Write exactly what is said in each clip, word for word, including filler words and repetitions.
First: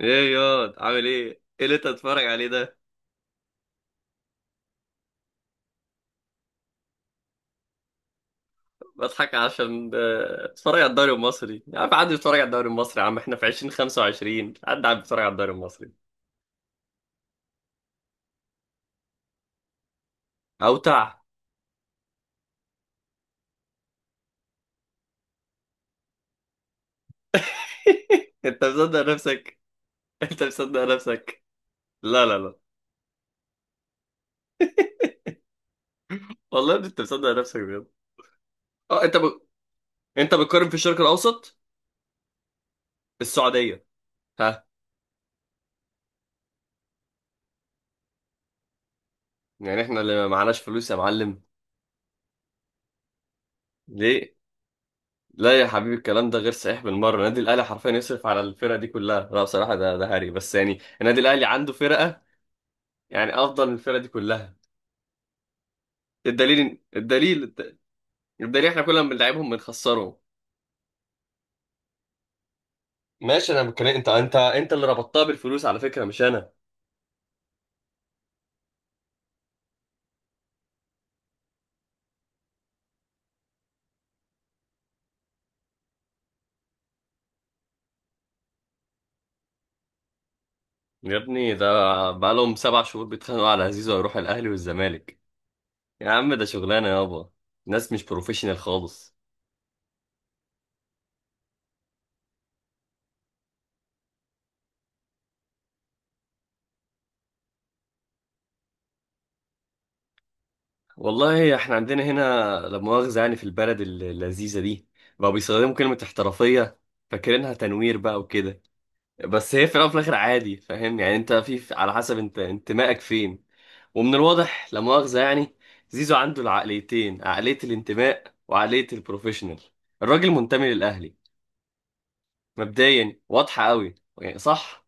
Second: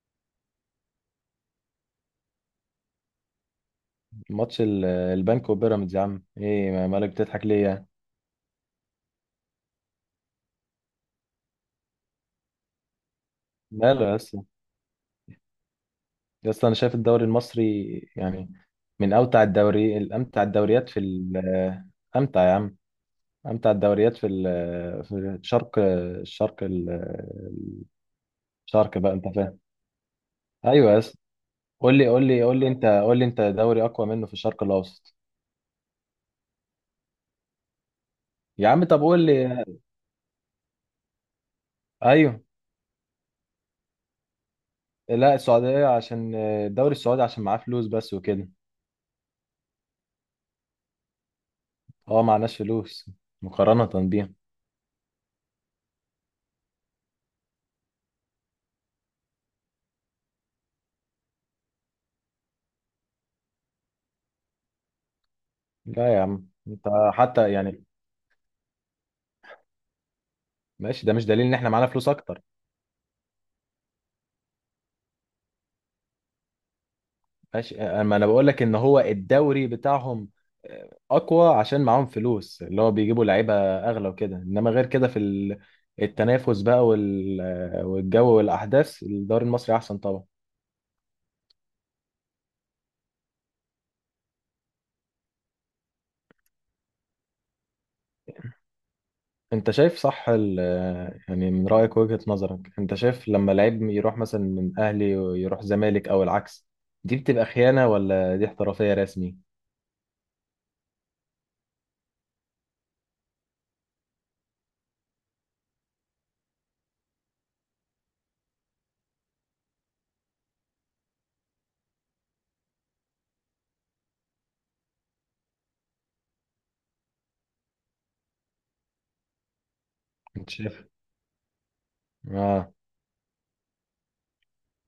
ايه ياض عامل ايه؟ ايه اللي انت بتتفرج عليه ده؟ ماتش ال- البنك وبيراميدز يا عم، ايه ما- مالك بتضحك ليه يعني؟ بضحك عشان آه، اتفرج على الدوري المصري، يا عم عدي بيتفرج على الدوري المصري. يا عم احنا في ماله يا اسطى؟ ألفين وخمسة وعشرين، عدي عم بيتفرج على الدوري المصري يا اسطى انا شايف الدوري المصري يعني، من اوتع الدوري الامتع الدوريات في اوتع. ال- امتع يا عم، امتع الدوريات في ال- في الشرق، الشرق ال- انت الشرق مصدق بقى انت فاهم. نفسك؟ انت مصدق ايوه يا اسطى، نفسك؟ قول لي، قول لا لا لي لا، قول لي انت، قول لي انت دوري اقوى منه في الشرق الاوسط. والله انت مصدق نفسك بجد. يا عم طب اه انت قول ب... لي. انت بتقارن في الشرق الاوسط، ايوه. السعودية، ها؟ لا السعوديه عشان الدوري السعودي عشان معاه فلوس بس وكده. يعني احنا اللي معناش فلوس يا معلم؟ هو معناش فلوس مقارنه ليه؟ بيهم. لا يا حبيبي، الكلام ده غير صحيح بالمره. النادي الاهلي حرفيا يصرف على الفرقه دي كلها، لا بصراحه ده ده هري بس، يعني النادي الاهلي عنده فرقه يعني افضل من الفرقه دي كلها. لا يا عم الدليل انت، حتى الدليل يعني الدليل، احنا كل ما بنلعبهم بنخسرهم. ماشي، ده مش دليل ان احنا معانا فلوس اكتر. ماشي، انا بتكلم، انت انت انت اللي ربطتها بالفلوس على فكره، مش انا. ماشي، اما انا بقول لك ان هو الدوري بتاعهم اقوى عشان معاهم فلوس، اللي هو بيجيبوا لعيبه اغلى وكده، انما غير كده في ال- التنافس بقى وال- والجو والاحداث، الدوري المصري احسن طبعا. يا ابني ده بقالهم سبع شهور بيتخانقوا على زيزو، هيروح الاهلي والزمالك. يا عم ده شغلانه يابا، ناس مش بروفيشنال خالص. انت شايف صح ال- يعني من رايك وجهه نظرك، انت شايف لما لعيب يروح مثلا من اهلي ويروح زمالك او العكس، دي بتبقى خيانه ولا دي احترافيه رسمي؟ والله احنا عندنا هنا، لا مؤاخذة يعني، في البلد الل- اللذيذة دي بقوا بيستخدموا كلمة احترافية، فاكرينها تنوير بقى وكده، بس هي في الأول وفي الآخر عادي، فاهم يعني؟ انت في في- على حسب انت انتمائك فين. ومن الواضح لا مؤاخذة يعني، زيزو عنده العقليتين، عقلية الانتماء وعقلية البروفيشنال. الراجل انت منتمي شايف. للأهلي، اه. مبدئيا واضحة قوي، يعني صح.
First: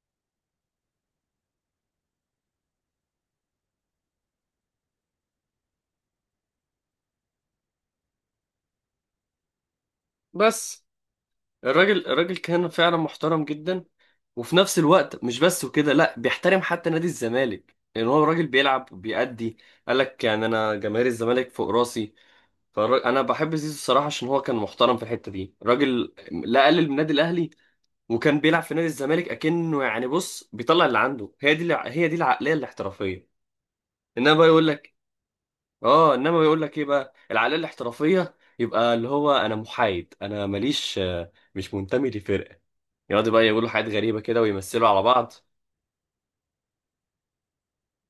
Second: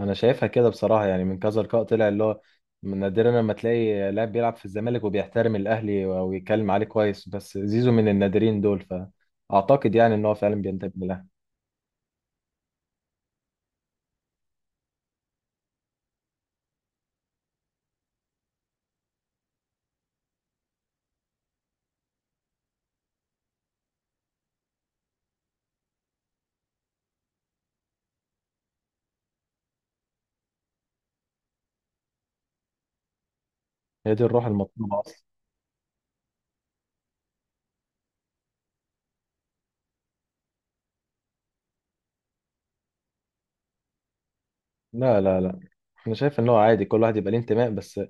انا شايفها كده بصراحه، يعني من كذا لقاء طلع اللي هو من نادرا لما تلاقي لاعب بيلعب في الزمالك وبيحترم الاهلي ويتكلم عليه كويس، بس زيزو من النادرين دول، فاعتقد يعني ان هو فعلا بس بينتمي للاهلي. الراجل الراجل كان فعلا محترم جدا، وفي نفس الوقت مش بس وكده، لا بيحترم حتى نادي الزمالك، لان هو الراجل بيلعب وبيأدي. قال لك يعني انا جماهير الزمالك فوق راسي. فانا بحب زيزو الصراحه، عشان هو كان محترم في الحته دي. راجل لا قلل من النادي الاهلي، وكان بيلعب في نادي الزمالك اكنه يعني، بص بيطلع اللي عنده، هي دي الع- هي دي العقليه الاحترافيه. هي دي انما بقى الروح يقول لك المطلوبه اصلا. اه، انما يقول لك ايه بقى العقليه الاحترافيه؟ يبقى اللي هو انا محايد، انا ماليش، آه، مش منتمي لفرقه. يقعدوا بقى يقولوا حاجات غريبه كده ويمثلوا على لا بعض. لا لا، انا شايف ان هو عادي كل واحد يبقى ليه انتماء، بس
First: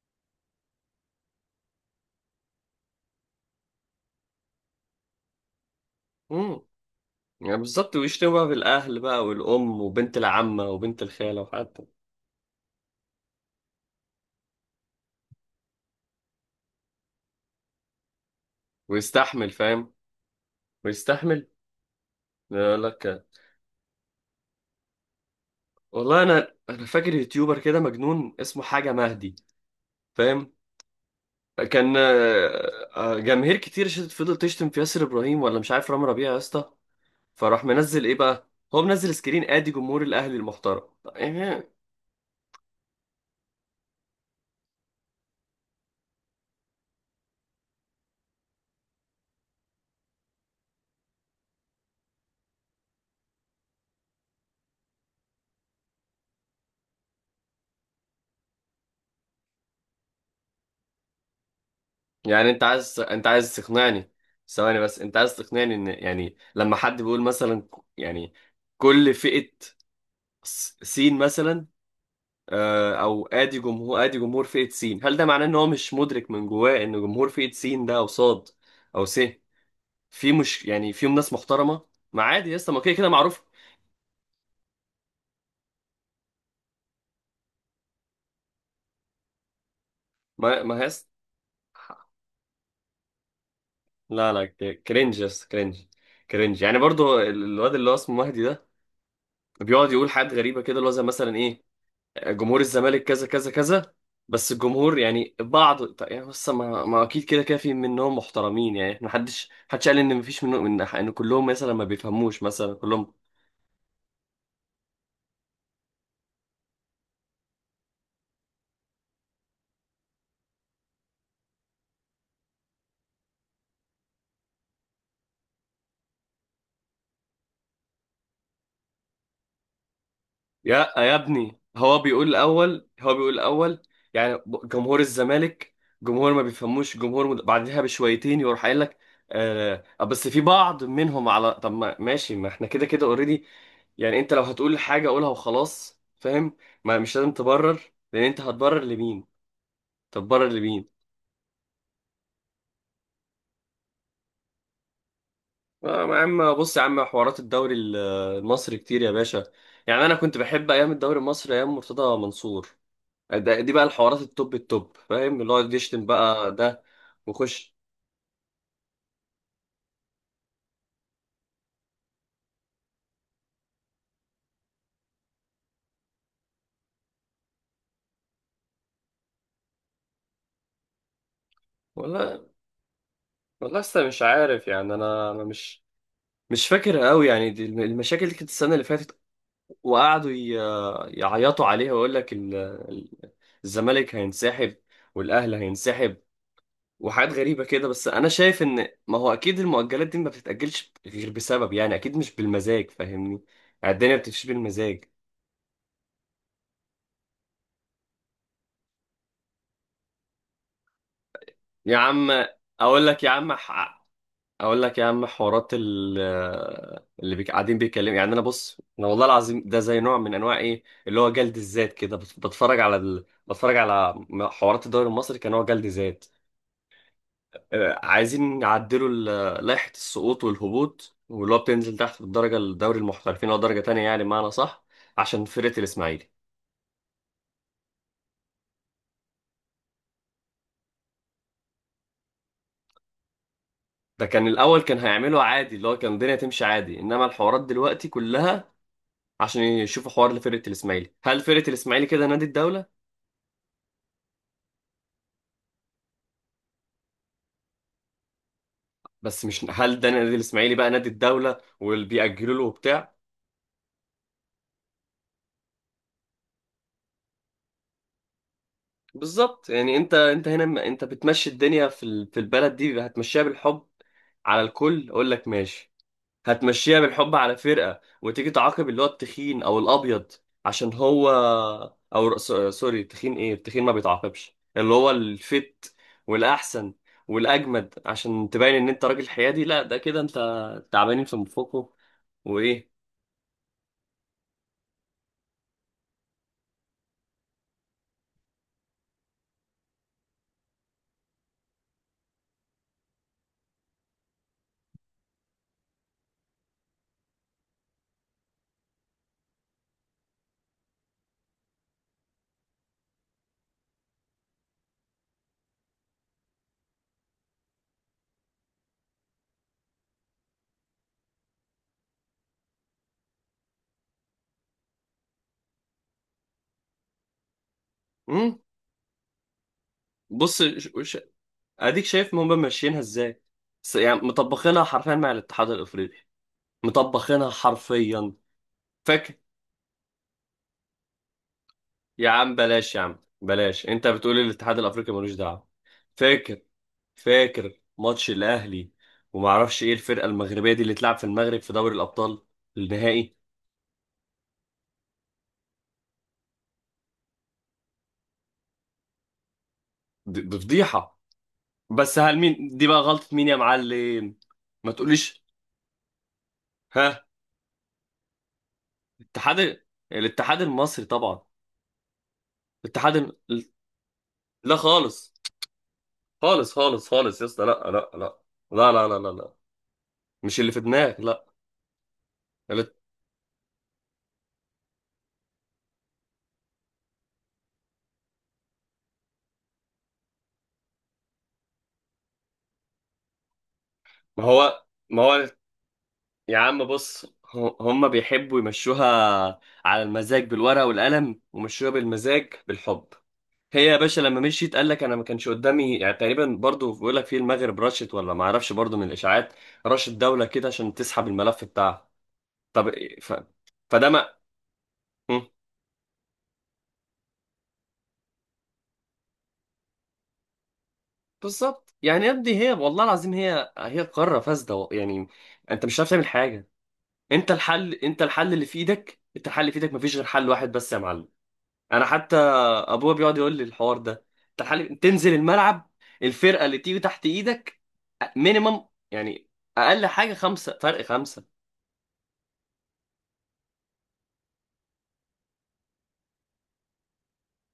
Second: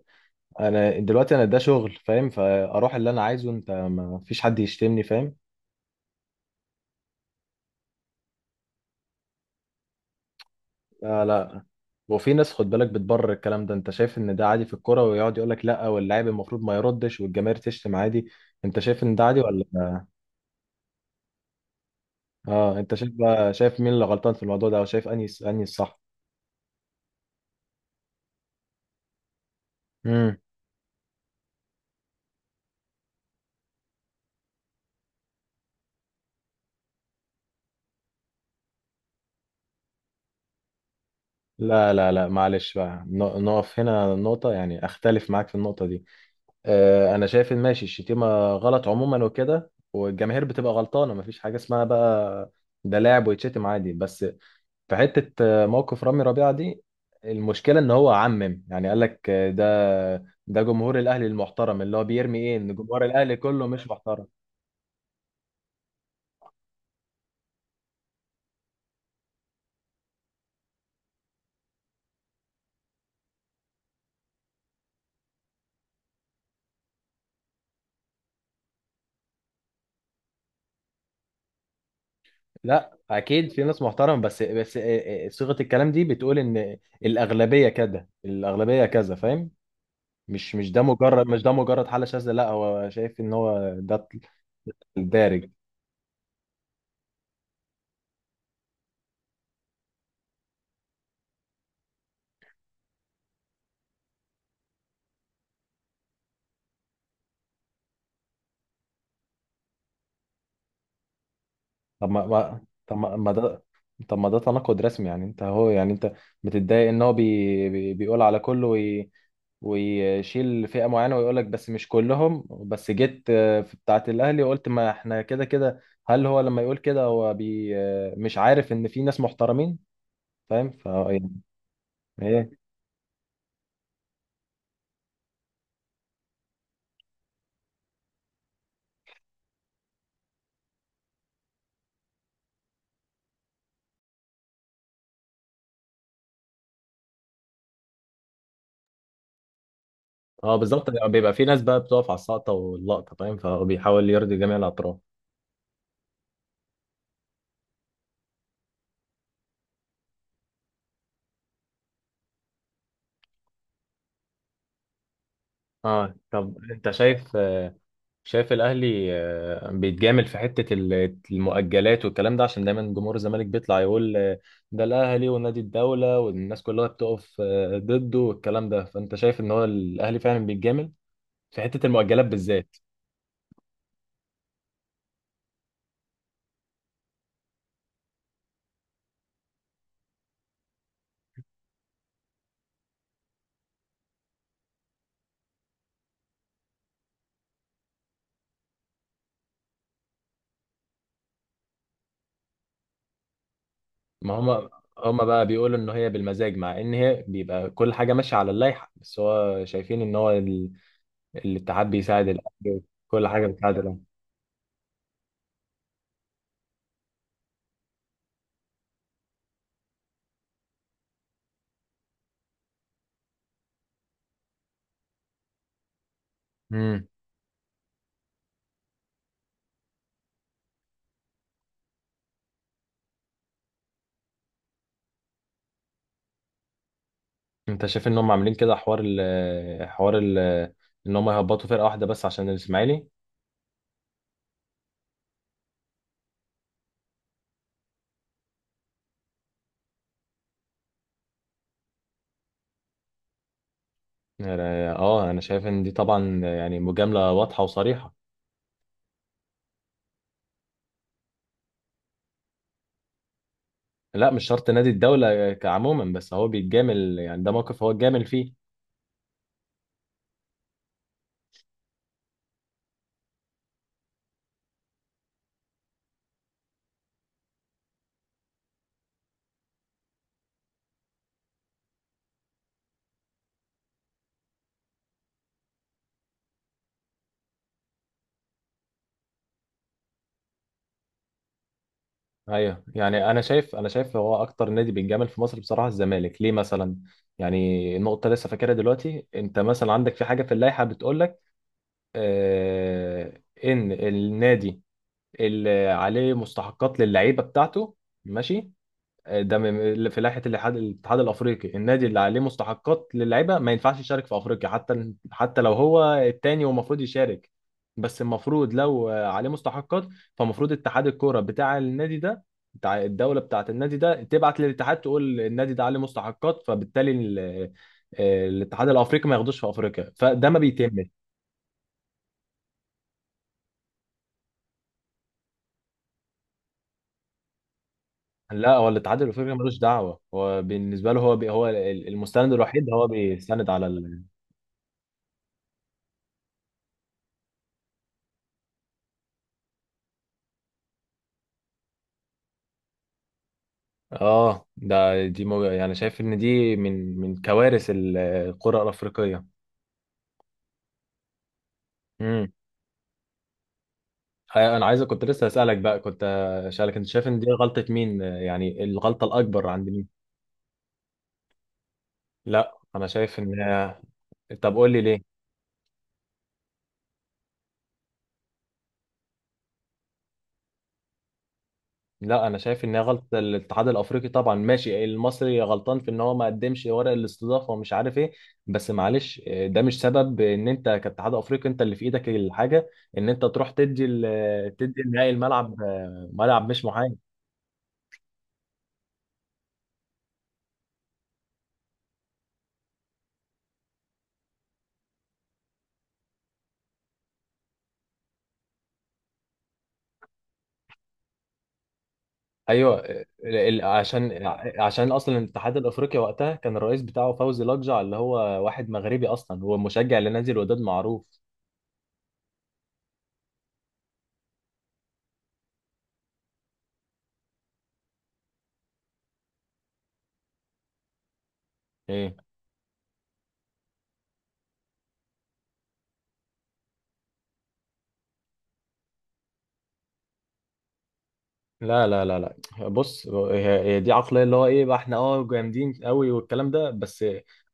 انا دلوقتي، انا ده شغل فاهم، فاروح اللي انا عايزه، انت ما فيش حد يشتمني فاهم. يعني بالظبط، ويشتكوا بقى بالأهل بقى والأم وبنت العمة وبنت لا الخالة لا، وحتى وفي ناس خد بالك بتبرر الكلام ده، انت شايف ان ده عادي في الكرة، ويقعد يقول لك لا واللاعب المفروض ما يردش والجماهير تشتم عادي. انت شايف ان ده عادي ويستحمل، ولا؟ فاهم؟ ويستحمل. اه يقول انت شايف لك، بقى، شايف مين اللي غلطان في الموضوع ده او شايف انهي انهي الصح؟ والله أنا أنا فاكر يوتيوبر كده مجنون اسمه حاجة مهدي، امم فاهم؟ كان آه، آه، جماهير كتير شت- فضلت تشتم في ياسر إبراهيم ولا مش عارف رامي ربيعة، يا اسطى. فراح منزل إيه بقى؟ هو منزل سكرين، آدي جمهور الأهلي المحترم، يعني. لا لا لا، معلش بقى ن- نقف هنا نقطة، يعني اختلف معاك في النقطة دي. آه انا شايف ان ماشي، الشتيمة غلط عموما وكده، والجماهير بتبقى غلطانة، مفيش حاجة اسمها بقى ده لاعب ويتشتم عادي. بس في حتة آه، موقف رامي ربيعة دي، المشكلة ان هو عمم، يعني قال لك آه، ده ده جمهور الاهلي المحترم، اللي هو بيرمي يعني ايه أنت ان عايز جمهور أنت الاهلي عايز كله مش تقنعني، محترم. ثواني بس، أنت عايز تقنعني إن يعني لما حد بيقول مثلا، يعني كل فئة، س- سين مثلا، آه، او ادي جمهور، ادي جمهور فئة سين، هل ده معناه ان هو مش مدرك من جواه ان جمهور فئة سين ده او صاد او س في مش يعني فيهم ناس محترمة؟ ما عادي يا اسطى، ما كده لا كده معروف. اكيد في ناس محترمة، بس بس آه، آه، آه، صيغة الكلام دي بتقول ان الاغلبية كده الاغلبية كذا فاهم، مش ما مش ما ده هيس، مجرد مش ده مجرد حالة شاذة، لا هو شايف ان هو ده لا لا، ك- كرنج يا اسطى، الدارج. كرنج. كرنج، يعني برضو ال- الواد اللي هو اسمه مهدي ده بيقعد يقول حاجات غريبة كده، اللي هو زي مثلا ايه، جمهور الزمالك كذا كذا كذا، بس الجمهور يعني بعض، طيب يعني بس ما, ما اكيد كده كده في منهم محترمين، يعني ما حدش حدش قال ان مفيش منهم، ان ان كلهم مثلا ما طب ما بيفهموش ما- مثلا طب كلهم. ما ما ده طب ما ده تناقض رسمي، يعني انت هو يعني انت بتتضايق ان هو بي... بي... بيقول على كله وي... ويشيل فئة معينة، ويقول لك بس مش كلهم، بس جيت آه، في بتاعة الأهلي وقلت ما احنا كده كده. هل هو لما يقول كده هو بي... آه، مش عارف ان في ناس محترمين فاهم، ف يا يا يعني ابني، هو بيقول ايه؟ الاول هو بيقول الاول يعني، ب- جمهور الزمالك، جمهور ما بيفهموش، جمهور مد... بعدها بشويتين يروح قايل لك آه بس في بعض منهم. على طب ما ماشي، ما احنا كده كده اوريدي. يعني انت لو هتقول حاجة قولها وخلاص، فاهم؟ ما مش لازم تبرر، لان انت هتبرر لمين؟ طب بره اه لمين؟ بالظبط، بيبقى في ناس بقى بتقف على السقطة واللقطة فاهم، فبيحاول يرضي جميع الأطراف. آه، يا عم بص، يا عم حوارات الدوري ال- المصري كتير يا باشا. يعني انا كنت بحب ايام الدوري المصري ايام مرتضى منصور، ده دي بقى الحوارات التوب التوب، فاهم؟ اللي هو يشتم اه بقى طب ده انت شايف، وخش. شايف الاهلي آه، بيتجامل في حته ال- المؤجلات والكلام ده، عشان دايما جمهور الزمالك بيطلع يقول آه، ده الاهلي ونادي الدوله والناس كلها بتقف آه، ضده والكلام ده، فانت شايف ان هو الاهلي فعلا بيتجامل في حته المؤجلات والله، بالذات؟ والله لسه مش عارف يعني، انا انا مش مش فاكر قوي يعني، دي الم- المشاكل دي كانت السنه اللي فاتت، وقعدوا ي- يعيطوا عليها ويقول لك ال- ال- الزمالك هينسحب والاهلي هينسحب وحاجات غريبة كده. بس أنا شايف إن ما هو أكيد المؤجلات دي ما بتتأجلش غير بسبب، يعني أكيد مش بالمزاج، فاهمني؟ يعني الدنيا ما ما بتمشيش هما، بالمزاج. هما بقى بيقولوا ان هي بالمزاج، مع ان هي بيبقى كل حاجه ماشيه على اللائحه، بس هو شايفين ان هو ال- الاتحاد يا بيساعد عم الاهلي، أقول لك كل يا حاجه عم بتساعد الاهلي. ح... أقول لك يا عم حوارات ال... اللي بيك... قاعدين بيتكلموا، يعني أنا بص، أنا والله العظيم ده زي نوع من أنواع إيه، اللي هو جلد الذات كده. بت- بتفرج على ال... بتفرج على حوارات الدوري المصري كنوع جلد ذات. مم. آه، عايزين نعدلوا ال- لائحة السقوط والهبوط، واللي هو بتنزل تحت في الدرجة، الدوري المحترفين أو درجة تانية، يعني معنى صح، عشان فرقة الإسماعيلي. انت شايف ان هم عاملين كده حوار ال حوار ال ان هم يهبطوا فرقه واحده بس عشان الاسماعيلي؟ ده كان الأول كان هيعمله عادي، اللي هو كان الدنيا تمشي عادي، إنما الحوارات دلوقتي كلها عشان يشوفوا حوار لفرقة الإسماعيلي. هل فرقة الإسماعيلي كده نادي الدولة؟ يعني اه، انا شايف ان دي طبعا يعني مجامله واضحه وصريحه. بس مش، هل ده نادي الإسماعيلي بقى نادي الدولة واللي بيأجلوا له وبتاع؟ لا مش شرط نادي الدوله كعموما، بس هو بيتجامل، يعني ده موقف هو اتجامل فيه. بالظبط، يعني أنت أنت هنا، أنت بتمشي الدنيا في ال- في البلد دي هتمشيها بالحب على الكل، أقول لك ماشي. هتمشيها بالحب على فرقة، وتيجي تعاقب اللي هو التخين او الابيض عشان هو، او ر- س- سوري، التخين، ايه التخين ما بيتعاقبش، اللي هو الفت والاحسن والاجمد، عشان تبين ان انت راجل حيادي؟ لا ده كده انت تعبانين في مفوقه. ايوه وايه؟ يعني، انا شايف انا شايف هو اكتر نادي بيتجامل في مصر بصراحه، الزمالك ليه مثلا. يعني النقطه لسه فاكرها دلوقتي، انت مثلا عندك في حاجه في اللائحه بتقول لك آه ان النادي اللي عليه مستحقات للعيبه بتاعته، ماشي، آه، ده من- في لائحه الاتحاد الاتحاد الافريقي، النادي اللي عليه مستحقات للعيبه ما ينفعش يشارك في افريقيا حتى، حتى لو هو التاني ومفروض يشارك، بس المفروض لو عليه مستحقات، فمفروض اتحاد الكوره بتاع النادي ده، بتاع الدوله بتاعه النادي ده، تبعت للاتحاد تقول النادي ده عليه مستحقات، فبالتالي ال- آه، امم، الاتحاد الافريقي ما ياخدوش في افريقيا، فده ما بص ش... بيتمش. ش... اديك شايف ما هم ماشيينها ازاي، س... يعني مطبخينها حرفيا مع الاتحاد الافريقي، مطبخينها حرفيا. لا هو الاتحاد فاكر، الافريقي ملوش دعوه، هو بالنسبه له هو بي هو يا المستند عم الوحيد بلاش يا هو عم بيستند بلاش، على. انت بتقول الاتحاد الافريقي ملوش دعوه؟ فاكر، فاكر ماتش الاهلي وما اعرفش ايه الفرقه المغربيه دي اللي اتلعب في المغرب في دوري الابطال النهائي؟ اه ده دي مو... يعني شايف ان دي من من كوارث ال- القرى الافريقيه. دي دي فضيحه، بس هل امم مين دي بقى غلطه مين يا معلم؟ انا ما عايز كنت تقوليش. لسه اسالك بقى، كنت اسالك انت ها؟ شايف ان دي غلطه مين، يعني الغلطه الاكبر اتحاد، عند مين؟ الاتحاد المصري طبعا، لا انا الاتحاد الم... شايف ان طب لا قول لي ليه. خالص، خالص خالص خالص يا اسطى، لا لا لا لا لا لا لا لا، مش اللي في دماغك، لا. لا انا شايف الات- ان هي غلطه الاتحاد الافريقي طبعا، ماشي المصري غلطان في ان هو ما قدمش ورق الاستضافه ومش عارف ايه، بس معلش، ده مش سبب ان انت كاتحاد افريقي، انت اللي في ايدك الحاجه ان انت تروح تدي ما ال- هو، تدي ما النهائي هو الملعب، يا ملعب مش عم محايد. بص، ه- هم بيحبوا يمشوها على المزاج بالورقه والقلم، ومشوها بالمزاج بالحب. هي يا باشا لما مشيت قال لك انا ما كانش قدامي، يعني تقريبا برضو بيقول لك في المغرب رشت، ولا ما اعرفش برضو من الاشاعات رشت دوله كده عشان تسحب الملف بتاعها. طب ايوه إيه- ال- ف... ال- فده ما عشان عشان اصلا مم. الاتحاد الافريقي وقتها كان الرئيس بتاعه فوزي لقجع، اللي هو واحد مغربي اصلا، هو مشجع لنادي الوداد معروف. بالظبط، يعني يا ابني هي والله العظيم، هي هي قاره فاسده، و- يعني انت مش عارف تعمل حاجه. انت الحل، انت الحل اللي في ايدك انت الحل اللي في ايدك، مفيش غير حل واحد بس يا معلم. انا حتى ايه. ابويا بيقعد يقول لي الحوار ده، تعال تنزل الملعب، الفرقه اللي تيجي تحت ايدك مينيمم يعني، اقل حاجه خمسه فرق، خمسه. لا لا لا، لا بص هي هي دي عقلية اللي هو ايه بقى، احنا اه جامدين قوي والكلام ده، بس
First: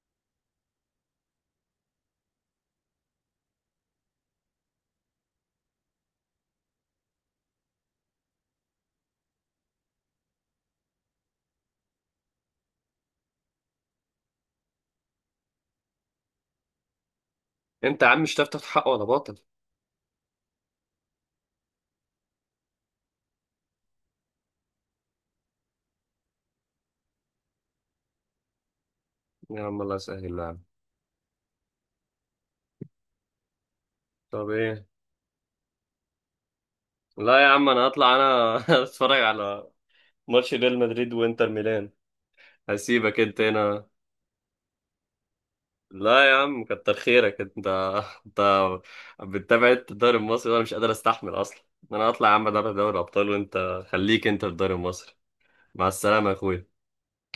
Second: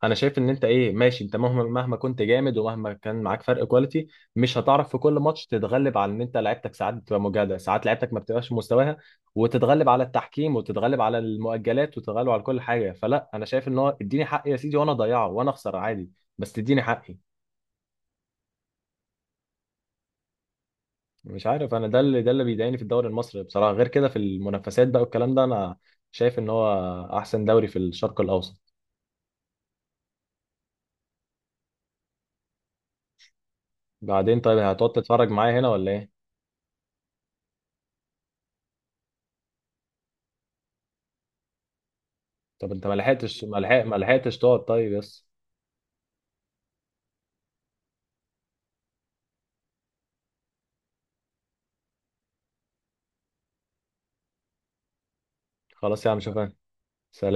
انا شايف ان انت ايه ماشي، انت مهما مهما كنت جامد ومهما كان معاك فرق كواليتي، مش هتعرف في كل ماتش تتغلب، على ان انت لعيبتك ساعات بتبقى مجهدة، ساعات لعيبتك ما بتبقاش في مستواها، وتتغلب على التحكيم، وتتغلب على المؤجلات، وتتغلب على كل حاجة، فلا انا شايف ان هو اديني حقي يا سيدي وانا اضيعه وانا اخسر عادي، بس اديني حقي. انت يا عم مش هتعرف تاخد حق ولا باطل. مش عارف، انا ده اللي ده اللي بيضايقني في الدوري المصري بصراحه، غير كده في المنافسات بقى والكلام ده انا شايف ان هو احسن دوري في الشرق الاوسط. يا عم الله يسهل يا عم. بعدين طب طيب، ايه؟ هتقعد تتفرج معايا هنا ولا ايه؟ لا يا عم انا هطلع انا اتفرج على ماتش ريال مدريد وانتر ميلان. طب انت ما هسيبك انت لحقتش، ما لحق هنا، ما لحقتش تقعد طيب بس؟ لا يا عم كتر خيرك انت انت بتتابع انت الدوري المصري وانا مش قادر استحمل اصلا. انا هطلع يا عم ادرب دوري ابطال، وانت خليك انت في الدوري المصري. مع خلاص يا عم السلامة يا شوف أنا. أخويا.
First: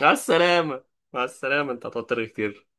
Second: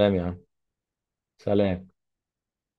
مع يا عم. السلامة، مع السلامة، أنت سلام. هتضطر كتير.